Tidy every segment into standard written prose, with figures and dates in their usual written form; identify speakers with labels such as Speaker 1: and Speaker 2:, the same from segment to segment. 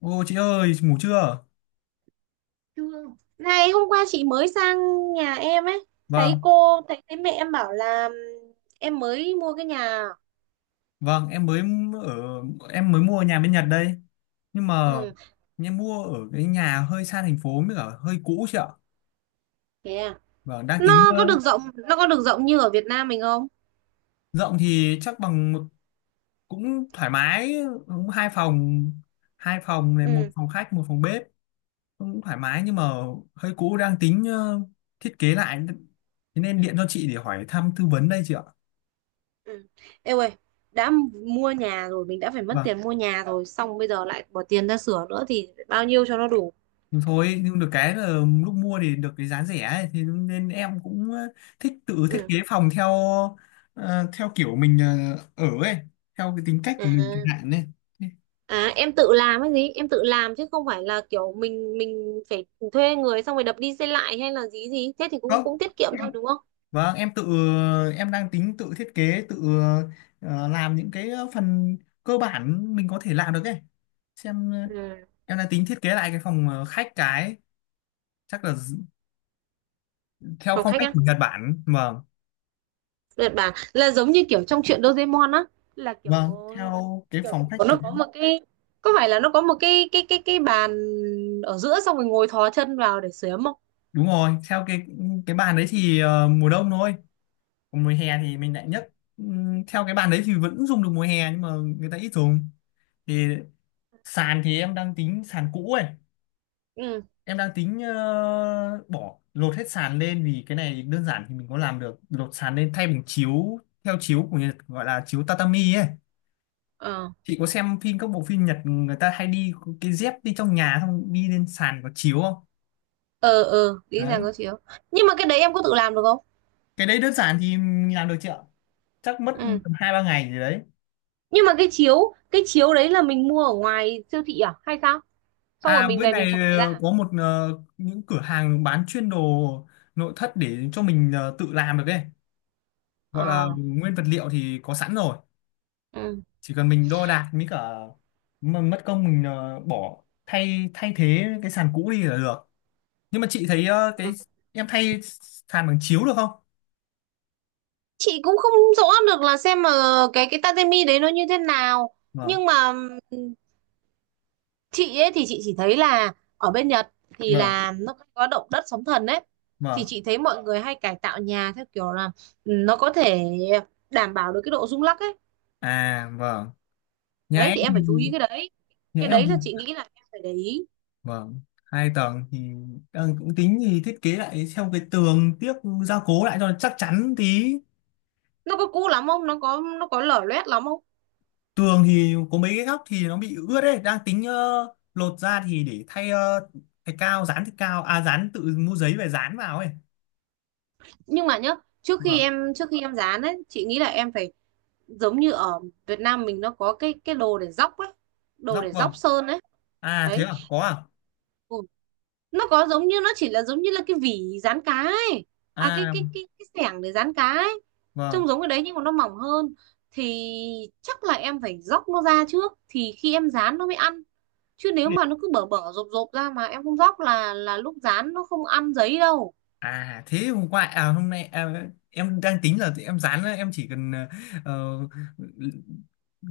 Speaker 1: Ô chị ơi, ngủ chưa?
Speaker 2: Thương. Này hôm qua chị mới sang nhà em ấy, thấy
Speaker 1: Vâng,
Speaker 2: cô thấy thấy mẹ em bảo là em mới mua cái nhà.
Speaker 1: vâng, em mới ở em mới mua nhà bên Nhật đây. Nhưng mà
Speaker 2: Ừ,
Speaker 1: em mua ở cái nhà hơi xa thành phố mới cả hơi cũ chị ạ.
Speaker 2: thế à?
Speaker 1: Vâng, đang tính
Speaker 2: nó có
Speaker 1: ờ,
Speaker 2: được rộng nó có được rộng như ở Việt Nam mình không?
Speaker 1: rộng thì chắc bằng cũng thoải mái, cũng hai phòng này một
Speaker 2: Ừ,
Speaker 1: phòng khách, một phòng bếp, cũng thoải mái nhưng mà hơi cũ, đang tính, thiết kế lại. Thế nên điện cho chị để hỏi thăm tư vấn đây chị ạ.
Speaker 2: ừ. Ê ơi, đã mua nhà rồi, mình đã phải mất
Speaker 1: Vâng.
Speaker 2: tiền mua nhà rồi, xong bây giờ lại bỏ tiền ra sửa nữa thì bao nhiêu cho nó đủ?
Speaker 1: Nhưng thôi, nhưng được cái là lúc mua thì được cái giá rẻ ấy, thì nên em cũng, thích tự thiết
Speaker 2: Ừ.
Speaker 1: kế phòng theo kiểu mình, ở ấy, theo cái tính cách của mình chẳng
Speaker 2: À,
Speaker 1: hạn ấy.
Speaker 2: à, em tự làm cái gì em tự làm, chứ không phải là kiểu mình phải thuê người xong rồi đập đi xây lại hay là gì gì thế, thì cũng
Speaker 1: Không,
Speaker 2: cũng tiết kiệm
Speaker 1: em-
Speaker 2: thôi, đúng không?
Speaker 1: vâng, em tự, em đang tính tự thiết kế, tự, làm những cái phần cơ bản mình có thể làm được ấy. Xem,
Speaker 2: Ừ.
Speaker 1: em đang tính thiết kế lại cái phòng khách, cái chắc là d- theo
Speaker 2: Phòng
Speaker 1: phong
Speaker 2: khách
Speaker 1: cách
Speaker 2: á?
Speaker 1: của Nhật Bản. Vâng,
Speaker 2: Đợt bà là giống như kiểu trong truyện Doraemon á, là kiểu
Speaker 1: vâng, theo cái
Speaker 2: kiểu
Speaker 1: phòng
Speaker 2: kiểu
Speaker 1: khách
Speaker 2: nó
Speaker 1: kiểu,
Speaker 2: có một cái, có phải là nó có một cái bàn ở giữa, xong rồi ngồi thò chân vào để sửa ấm không?
Speaker 1: đúng rồi, theo cái bàn đấy thì ờ, mùa đông thôi, còn mùa hè thì mình lại nhất. Theo cái bàn đấy thì vẫn dùng được mùa hè nhưng mà người ta ít dùng. Thì sàn thì em đang tính sàn cũ ấy,
Speaker 2: Ừ.
Speaker 1: em đang tính, bỏ lột hết sàn lên vì cái này đơn giản thì mình có làm được, lột sàn lên thay bằng chiếu, theo chiếu của Nhật gọi là chiếu tatami ấy.
Speaker 2: Ờ,
Speaker 1: Chị có xem phim, các bộ phim Nhật người ta hay đi cái dép đi trong nhà xong đi lên sàn có chiếu không?
Speaker 2: ờ, ờ, nghĩ rằng
Speaker 1: Đấy,
Speaker 2: có chiếu. Nhưng mà cái đấy em có tự làm được không?
Speaker 1: cái đấy đơn giản thì mình làm được chị ạ, chắc mất
Speaker 2: Ừ.
Speaker 1: tầm hai ba ngày gì đấy.
Speaker 2: Nhưng mà cái chiếu, cái chiếu đấy là mình mua ở ngoài siêu thị à hay sao? Xong rồi
Speaker 1: À
Speaker 2: mình
Speaker 1: bên
Speaker 2: về mình
Speaker 1: này
Speaker 2: trải ra
Speaker 1: ờ,
Speaker 2: à?
Speaker 1: có những cửa hàng bán chuyên đồ nội thất để cho mình tự làm được ấy. Gọi là
Speaker 2: Ờ.
Speaker 1: nguyên vật liệu thì có sẵn rồi.
Speaker 2: Ừ.
Speaker 1: Chỉ cần mình đo đạc mới cả mà mất công mình bỏ thay thay thế cái sàn cũ đi là được. Nhưng mà chị thấy cái
Speaker 2: Ừ.
Speaker 1: em thay sàn bằng chiếu được không?
Speaker 2: Chị cũng không rõ được, là xem mà cái tatami đấy nó như thế nào.
Speaker 1: Vâng,
Speaker 2: Nhưng mà chị ấy thì chị chỉ thấy là ở bên Nhật thì
Speaker 1: vâng,
Speaker 2: là nó có động đất sóng thần đấy, thì
Speaker 1: vâng.
Speaker 2: chị thấy mọi người hay cải tạo nhà theo kiểu là, ừ, nó có thể đảm bảo được cái độ rung lắc ấy.
Speaker 1: À vâng. Nhà
Speaker 2: Đấy
Speaker 1: em
Speaker 2: thì em
Speaker 1: thì,
Speaker 2: phải chú ý cái đấy,
Speaker 1: nhà
Speaker 2: cái
Speaker 1: em
Speaker 2: đấy
Speaker 1: thì
Speaker 2: là chị nghĩ là em phải để ý.
Speaker 1: vâng, hai tầng thì ờ, cũng tính thì thiết kế lại theo cái tường tiếc, gia cố lại cho nó chắc chắn tí.
Speaker 2: Nó có cũ lắm không, nó có lở loét lắm không?
Speaker 1: Tường thì có mấy cái góc thì nó bị ướt đấy, đang tính, lột ra thì để thay thay cao dán thạch cao, à dán tự mua giấy về dán vào ấy.
Speaker 2: Nhưng mà nhá, trước khi
Speaker 1: Vâng,
Speaker 2: em trước khi em dán ấy, chị nghĩ là em phải giống như ở Việt Nam mình nó có cái đồ để dóc ấy, đồ
Speaker 1: góc,
Speaker 2: để dóc
Speaker 1: vâng,
Speaker 2: sơn ấy,
Speaker 1: à thế
Speaker 2: đấy.
Speaker 1: à, có à,
Speaker 2: Ừ, nó có giống như, nó chỉ là giống như là cái vỉ rán cá ấy, à cái
Speaker 1: à
Speaker 2: cái cái cái xẻng để rán cá ấy, trông
Speaker 1: vâng.
Speaker 2: giống cái đấy nhưng mà nó mỏng hơn, thì chắc là em phải róc nó ra trước thì khi em rán nó mới ăn, chứ nếu
Speaker 1: Thế để-
Speaker 2: mà nó cứ bở bở rộp rộp ra mà em không róc là lúc rán nó không ăn giấy đâu.
Speaker 1: À thế hôm qua, à hôm nay à, em đang tính là em dán, em chỉ cần ờ,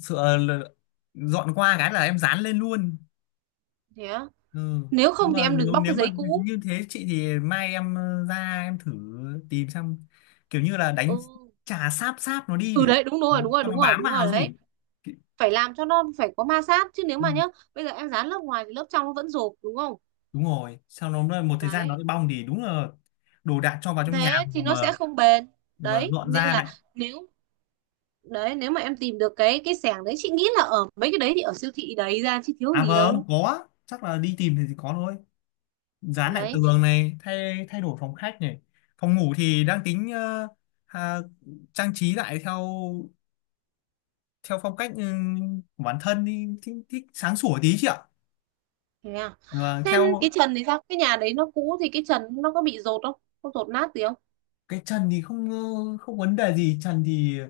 Speaker 1: sợ là dọn qua cái là em dán lên luôn.
Speaker 2: Thế á.
Speaker 1: Ừ.
Speaker 2: Nếu không thì
Speaker 1: Mà
Speaker 2: em đừng
Speaker 1: nếu
Speaker 2: bóc cái
Speaker 1: nếu mà
Speaker 2: giấy cũ.
Speaker 1: như thế chị thì mai em ra em thử tìm xem, kiểu như là đánh,
Speaker 2: Ừ,
Speaker 1: chà sáp sáp nó đi
Speaker 2: ừ
Speaker 1: để
Speaker 2: đấy, đúng
Speaker 1: ờ,
Speaker 2: rồi, đúng rồi,
Speaker 1: cho
Speaker 2: đúng
Speaker 1: nó
Speaker 2: rồi,
Speaker 1: bám
Speaker 2: đúng
Speaker 1: vào
Speaker 2: rồi, đấy.
Speaker 1: gì.
Speaker 2: Phải làm cho nó phải có ma sát, chứ nếu
Speaker 1: Ừ.
Speaker 2: mà nhá bây giờ em dán lớp ngoài thì lớp trong nó vẫn rộp, đúng không?
Speaker 1: Đúng rồi, sau nó một thời gian nó
Speaker 2: Đấy,
Speaker 1: lại bong thì đúng là đồ đạc cho vào trong nhà
Speaker 2: thế thì nó
Speaker 1: mà
Speaker 2: sẽ không bền.
Speaker 1: mà
Speaker 2: Đấy
Speaker 1: dọn
Speaker 2: nên
Speaker 1: ra
Speaker 2: là,
Speaker 1: lại.
Speaker 2: nếu đấy, nếu mà em tìm được cái sẻng đấy chị nghĩ là ở mấy cái đấy thì ở siêu thị đấy ra chứ thiếu
Speaker 1: À
Speaker 2: gì
Speaker 1: vâng,
Speaker 2: đâu.
Speaker 1: có, chắc là đi tìm thì có thôi. Dán lại
Speaker 2: Đấy.
Speaker 1: tường này, thay thay đổi phòng khách này, phòng ngủ thì đang tính, à, trang trí lại theo, theo phong cách ừ, của bản thân thì thích, thích sáng sủa tí chị ạ.
Speaker 2: Thế à?
Speaker 1: Và
Speaker 2: Thêm
Speaker 1: theo
Speaker 2: cái trần thì sao, cái nhà đấy nó cũ thì cái trần nó có bị dột không, có dột nát gì không?
Speaker 1: cái trần thì không, không vấn đề gì, trần thì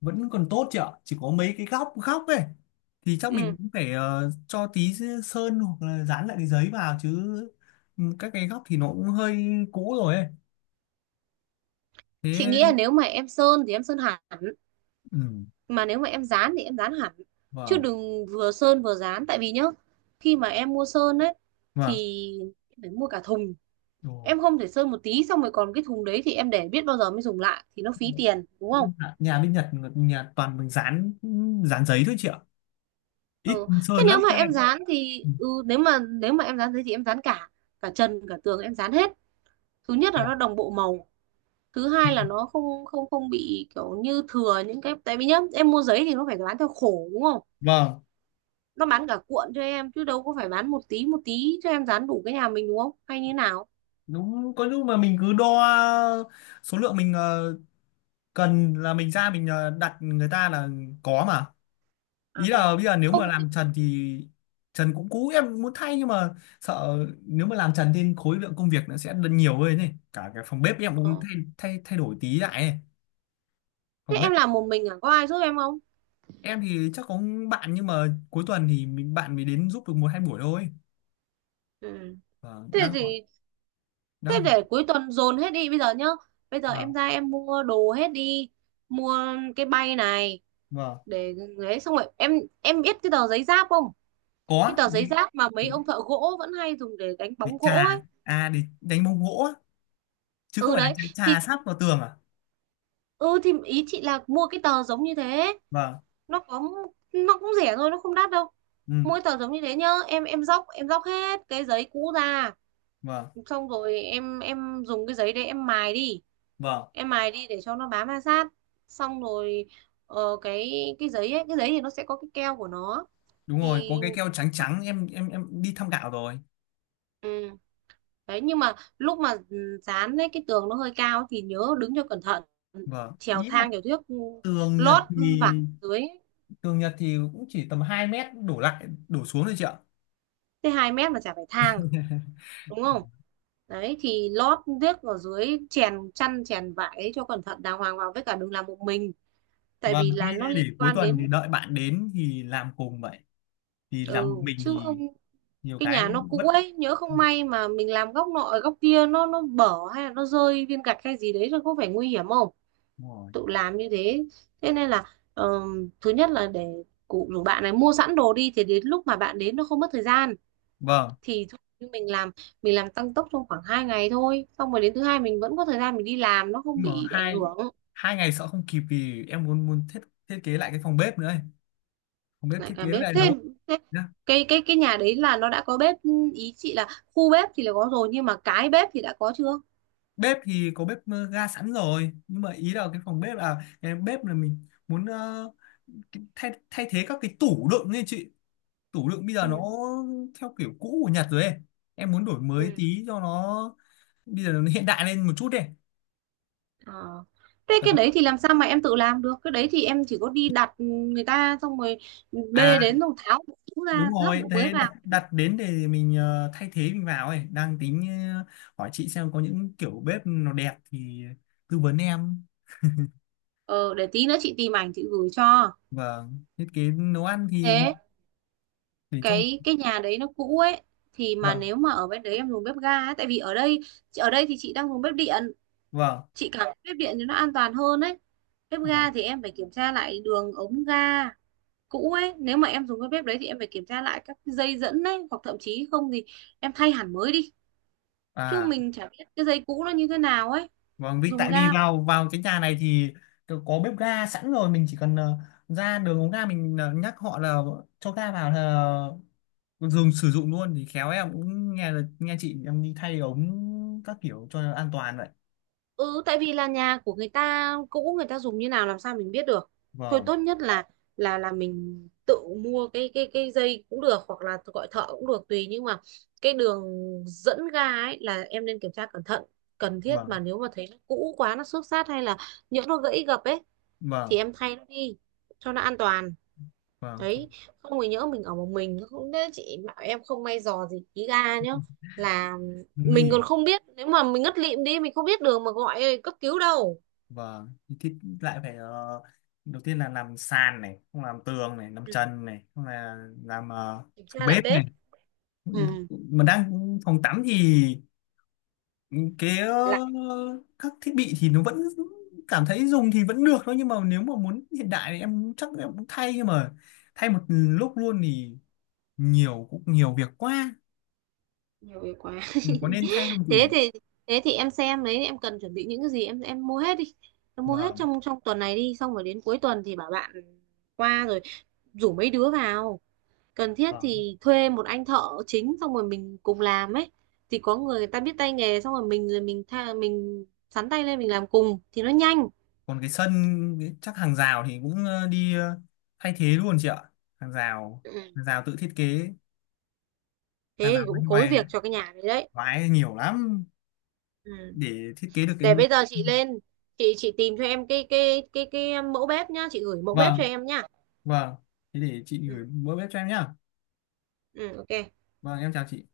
Speaker 1: vẫn còn tốt chị ạ, chỉ có mấy cái góc góc ấy thì chắc mình
Speaker 2: Ừ,
Speaker 1: cũng phải cho tí sơn hoặc là dán lại cái giấy vào chứ. Ừ, các cái góc thì nó cũng hơi cũ rồi ấy.
Speaker 2: chị
Speaker 1: Thế,
Speaker 2: nghĩ là nếu mà em sơn thì em sơn hẳn,
Speaker 1: ừ,
Speaker 2: mà nếu mà em dán thì em dán hẳn, chứ
Speaker 1: vâng,
Speaker 2: đừng vừa sơn vừa dán, tại vì nhá khi mà em mua sơn ấy
Speaker 1: vâng.
Speaker 2: thì phải mua cả thùng.
Speaker 1: Ồ,
Speaker 2: Em không thể sơn một tí xong rồi còn cái thùng đấy thì em để biết bao giờ mới dùng lại, thì nó phí tiền đúng không?
Speaker 1: nhà nhà bên Nhật, nhà toàn mình dán, dán giấy thôi chị ạ, ít
Speaker 2: Ừ. Thế
Speaker 1: sơn lắm
Speaker 2: nếu mà
Speaker 1: các
Speaker 2: em
Speaker 1: em.
Speaker 2: dán thì,
Speaker 1: Ừ,
Speaker 2: ừ, nếu mà em dán thế thì em dán cả cả trần cả tường em dán hết. Thứ nhất là nó
Speaker 1: dạ.
Speaker 2: đồng bộ màu, thứ hai là nó không không không bị kiểu như thừa những cái, tại vì nhá em mua giấy thì nó phải bán theo khổ đúng không?
Speaker 1: Vâng,
Speaker 2: Nó bán cả cuộn cho em chứ đâu có phải bán một tí cho em dán đủ cái nhà mình, đúng không hay như nào.
Speaker 1: đúng, có lúc mà mình cứ đo số lượng mình cần là mình ra mình đặt người ta là có mà.
Speaker 2: À
Speaker 1: Ý
Speaker 2: thế à.
Speaker 1: là bây giờ nếu
Speaker 2: Không
Speaker 1: mà
Speaker 2: chứ-.
Speaker 1: làm trần thì trần cũng cũ, em cũng muốn thay nhưng mà sợ nếu mà làm trần thì khối lượng công việc nó sẽ nhiều hơn, này cả cái phòng bếp em cũng
Speaker 2: Ờ.
Speaker 1: thay, thay đổi tí lại ấy.
Speaker 2: Thế
Speaker 1: Phòng bếp
Speaker 2: em làm một mình à, có ai giúp em không?
Speaker 1: em thì chắc có bạn nhưng mà cuối tuần thì mình bạn mới đến giúp được một hai buổi thôi.
Speaker 2: Ừ.
Speaker 1: Vâng,
Speaker 2: Thế
Speaker 1: đang hỏi,
Speaker 2: thì. Thế
Speaker 1: đang hỏi.
Speaker 2: để cuối tuần dồn hết đi bây giờ nhá. Bây giờ em
Speaker 1: Vâng,
Speaker 2: ra em mua đồ hết đi. Mua cái bay này
Speaker 1: vâng,
Speaker 2: để đấy, xong rồi em biết cái tờ giấy giáp không? Cái
Speaker 1: có
Speaker 2: tờ
Speaker 1: đi,
Speaker 2: giấy giáp mà mấy
Speaker 1: đi,
Speaker 2: ông thợ gỗ vẫn hay dùng để đánh
Speaker 1: đi
Speaker 2: bóng gỗ
Speaker 1: trà
Speaker 2: ấy.
Speaker 1: à, để đánh bóng gỗ á. Chứ không
Speaker 2: Ừ
Speaker 1: phải là
Speaker 2: đấy
Speaker 1: trà
Speaker 2: thì
Speaker 1: trà sát vào tường à?
Speaker 2: ừ thì ý chị là mua cái tờ giống như thế.
Speaker 1: Vâng,
Speaker 2: Nó có nó cũng rẻ thôi, nó không đắt đâu.
Speaker 1: ừ,
Speaker 2: Mỗi tờ giống như thế nhá, em dóc hết cái giấy cũ ra,
Speaker 1: vâng,
Speaker 2: xong rồi em dùng cái giấy đấy em mài đi.
Speaker 1: vâng,
Speaker 2: Em mài đi để cho nó bám ma sát, xong rồi, ờ, cái giấy ấy cái giấy thì nó sẽ có cái keo của nó,
Speaker 1: đúng
Speaker 2: thì
Speaker 1: rồi, có cái keo trắng trắng, em đi thăm gạo rồi.
Speaker 2: ừ. Đấy nhưng mà lúc mà ừ, dán ấy cái tường nó hơi cao thì nhớ đứng cho cẩn thận,
Speaker 1: Vâng,
Speaker 2: trèo
Speaker 1: ý là
Speaker 2: thang trèo thước, ừ,
Speaker 1: tường Nhật
Speaker 2: lót vải
Speaker 1: thì,
Speaker 2: dưới.
Speaker 1: tường Nhật thì cũng chỉ tầm 2 m đổ lại đổ xuống thôi chị ạ.
Speaker 2: Thế 2 mét mà chả phải thang, đúng không? Đấy thì lót thước ở dưới, chèn chăn chèn vải ấy cho cẩn thận đàng hoàng vào, với cả đừng làm một mình, tại
Speaker 1: Vâng,
Speaker 2: vì
Speaker 1: thế
Speaker 2: là nó
Speaker 1: để
Speaker 2: liên
Speaker 1: cuối
Speaker 2: quan
Speaker 1: tuần thì
Speaker 2: đến,
Speaker 1: đợi bạn đến thì làm cùng vậy, thì làm một
Speaker 2: ừ,
Speaker 1: mình
Speaker 2: chứ không
Speaker 1: thì nhiều
Speaker 2: cái nhà
Speaker 1: cái
Speaker 2: nó
Speaker 1: bất.
Speaker 2: cũ ấy nhỡ không may mà mình làm góc nọ ở góc kia nó bở hay là nó rơi viên gạch hay gì đấy rồi có phải nguy hiểm không,
Speaker 1: Đúng rồi.
Speaker 2: tự làm như thế. Thế nên là, thứ nhất là để cụ rủ bạn này mua sẵn đồ đi thì đến lúc mà bạn đến nó không mất thời gian,
Speaker 1: Vâng,
Speaker 2: thì thôi, như mình làm tăng tốc trong khoảng 2 ngày thôi, xong rồi đến thứ hai mình vẫn có thời gian mình đi làm nó không
Speaker 1: nhưng mà
Speaker 2: bị ảnh
Speaker 1: hai,
Speaker 2: hưởng.
Speaker 1: 2 ngày sợ không kịp vì em muốn, muốn thiết thiết kế lại cái phòng bếp nữa ấy. Phòng bếp
Speaker 2: Lại
Speaker 1: thiết
Speaker 2: cả
Speaker 1: kế
Speaker 2: bếp
Speaker 1: lại nấu,
Speaker 2: thêm. Thế cái nhà đấy là nó đã có bếp, ý chị là khu bếp thì là có rồi nhưng mà cái bếp thì đã có chưa.
Speaker 1: bếp thì có bếp ga sẵn rồi nhưng mà ý là cái phòng bếp là cái bếp là mình muốn, thay, thay thế các cái tủ đựng ấy chị. Tủ đựng bây giờ nó
Speaker 2: Ừ.
Speaker 1: theo kiểu cũ của Nhật rồi ấy, em muốn đổi mới
Speaker 2: Ừ.
Speaker 1: tí cho nó, bây giờ nó hiện đại lên một chút đi.
Speaker 2: Ờ. Thế cái
Speaker 1: Đó,
Speaker 2: đấy thì làm sao mà em tự làm được? Cái đấy thì em chỉ có đi đặt người ta xong rồi
Speaker 1: à,
Speaker 2: bê đến rồi tháo bộ cũ ra
Speaker 1: đúng
Speaker 2: lắp
Speaker 1: rồi,
Speaker 2: bộ mới
Speaker 1: thế
Speaker 2: vào.
Speaker 1: đặt đặt đến để mình thay thế mình vào ấy, đang tính ờ, hỏi chị xem có những kiểu bếp nó đẹp thì tư vấn em.
Speaker 2: Ờ, để tí nữa chị tìm ảnh chị gửi cho.
Speaker 1: Vâng, thiết kế nấu ăn thì
Speaker 2: Thế
Speaker 1: để cho,
Speaker 2: cái nhà đấy nó cũ ấy thì mà
Speaker 1: vâng,
Speaker 2: nếu mà ở bên đấy em dùng bếp ga ấy, tại vì ở đây, ở đây thì chị đang dùng bếp điện,
Speaker 1: vâng,
Speaker 2: chị cảm thấy bếp điện thì nó an toàn hơn ấy. Bếp
Speaker 1: à,
Speaker 2: ga thì em phải kiểm tra lại đường ống ga cũ ấy, nếu mà em dùng cái bếp đấy thì em phải kiểm tra lại các dây dẫn ấy hoặc thậm chí không thì em thay hẳn mới đi. Chứ
Speaker 1: à.
Speaker 2: mình chả biết cái giấy cũ nó như thế nào ấy,
Speaker 1: Vâng, vì
Speaker 2: dùng
Speaker 1: tại vì
Speaker 2: ga mà.
Speaker 1: vào vào cái nhà này thì có bếp ga sẵn rồi, mình chỉ cần, ra đường ống ga mình nhắc họ là cho ga vào là dùng sử dụng luôn, thì khéo em cũng nghe là nghe chị em đi thay ống các kiểu cho nó an toàn vậy.
Speaker 2: Ừ, tại vì là nhà của người ta cũ, người ta dùng như nào làm sao mình biết được, thôi
Speaker 1: Vâng,
Speaker 2: tốt nhất là là mình tự mua cái dây cũng được hoặc là gọi thợ cũng được tùy, nhưng mà cái đường dẫn ga ấy là em nên kiểm tra cẩn thận cần thiết,
Speaker 1: vâng,
Speaker 2: mà nếu mà thấy nó cũ quá nó xước xát hay là nhỡ nó gãy gập ấy thì
Speaker 1: vâng,
Speaker 2: em thay nó đi cho nó an toàn.
Speaker 1: vâng, phòng,
Speaker 2: Đấy, không thì nhỡ mình ở một mình không đấy chị bảo em không may dò gì ký ga nhá, là
Speaker 1: nguy
Speaker 2: mình
Speaker 1: hiểm.
Speaker 2: còn không biết, nếu mà mình ngất lịm đi mình không biết đường mà gọi cấp cứu đâu.
Speaker 1: Vâng, thì thiết lại phải, đầu tiên là làm sàn này, không làm tường này, làm
Speaker 2: Ừ.
Speaker 1: trần này, không là làm
Speaker 2: Kiểm
Speaker 1: phòng
Speaker 2: tra lại
Speaker 1: bếp này.
Speaker 2: bếp. Ừ.
Speaker 1: Mà đang, phòng tắm thì cái ờ,
Speaker 2: Lại.
Speaker 1: các thiết bị thì nó vẫn cảm thấy dùng thì vẫn được thôi nhưng mà nếu mà muốn hiện đại thì em chắc em cũng thay nhưng mà thay một lúc luôn thì nhiều cũng nhiều việc quá.
Speaker 2: Nhiều việc quá
Speaker 1: Ừ, có nên thay không chị
Speaker 2: thế
Speaker 1: nhỉ?
Speaker 2: thì thế thì, em xem đấy em cần chuẩn bị những cái gì em mua hết đi, em mua hết
Speaker 1: Vâng,
Speaker 2: trong trong tuần này đi, xong rồi đến cuối tuần thì bảo bạn qua rồi rủ mấy đứa vào, cần thiết
Speaker 1: vâng,
Speaker 2: thì thuê một anh thợ chính xong rồi mình cùng làm ấy, thì có người, người ta biết tay nghề xong rồi mình tha, mình sắn tay lên mình làm cùng thì nó nhanh.
Speaker 1: còn cái sân, chắc hàng rào thì cũng ờ, đi thay thế luôn chị ạ. Hàng rào,
Speaker 2: Ừ.
Speaker 1: hàng rào tự thiết kế, hàng
Speaker 2: Thế
Speaker 1: rào
Speaker 2: thì cũng
Speaker 1: bên
Speaker 2: khối
Speaker 1: ngoài,
Speaker 2: việc cho cái nhà đấy, đấy.
Speaker 1: vãi nhiều lắm
Speaker 2: Ừ.
Speaker 1: để thiết kế được cái,
Speaker 2: Để bây giờ chị lên chị tìm cho em cái mẫu bếp nhá, chị gửi mẫu bếp cho
Speaker 1: vâng,
Speaker 2: em nhá.
Speaker 1: vâng, thế để chị
Speaker 2: Ừ.
Speaker 1: gửi bữa bếp cho em nhá.
Speaker 2: Ừ, ok.
Speaker 1: Vâng em chào chị.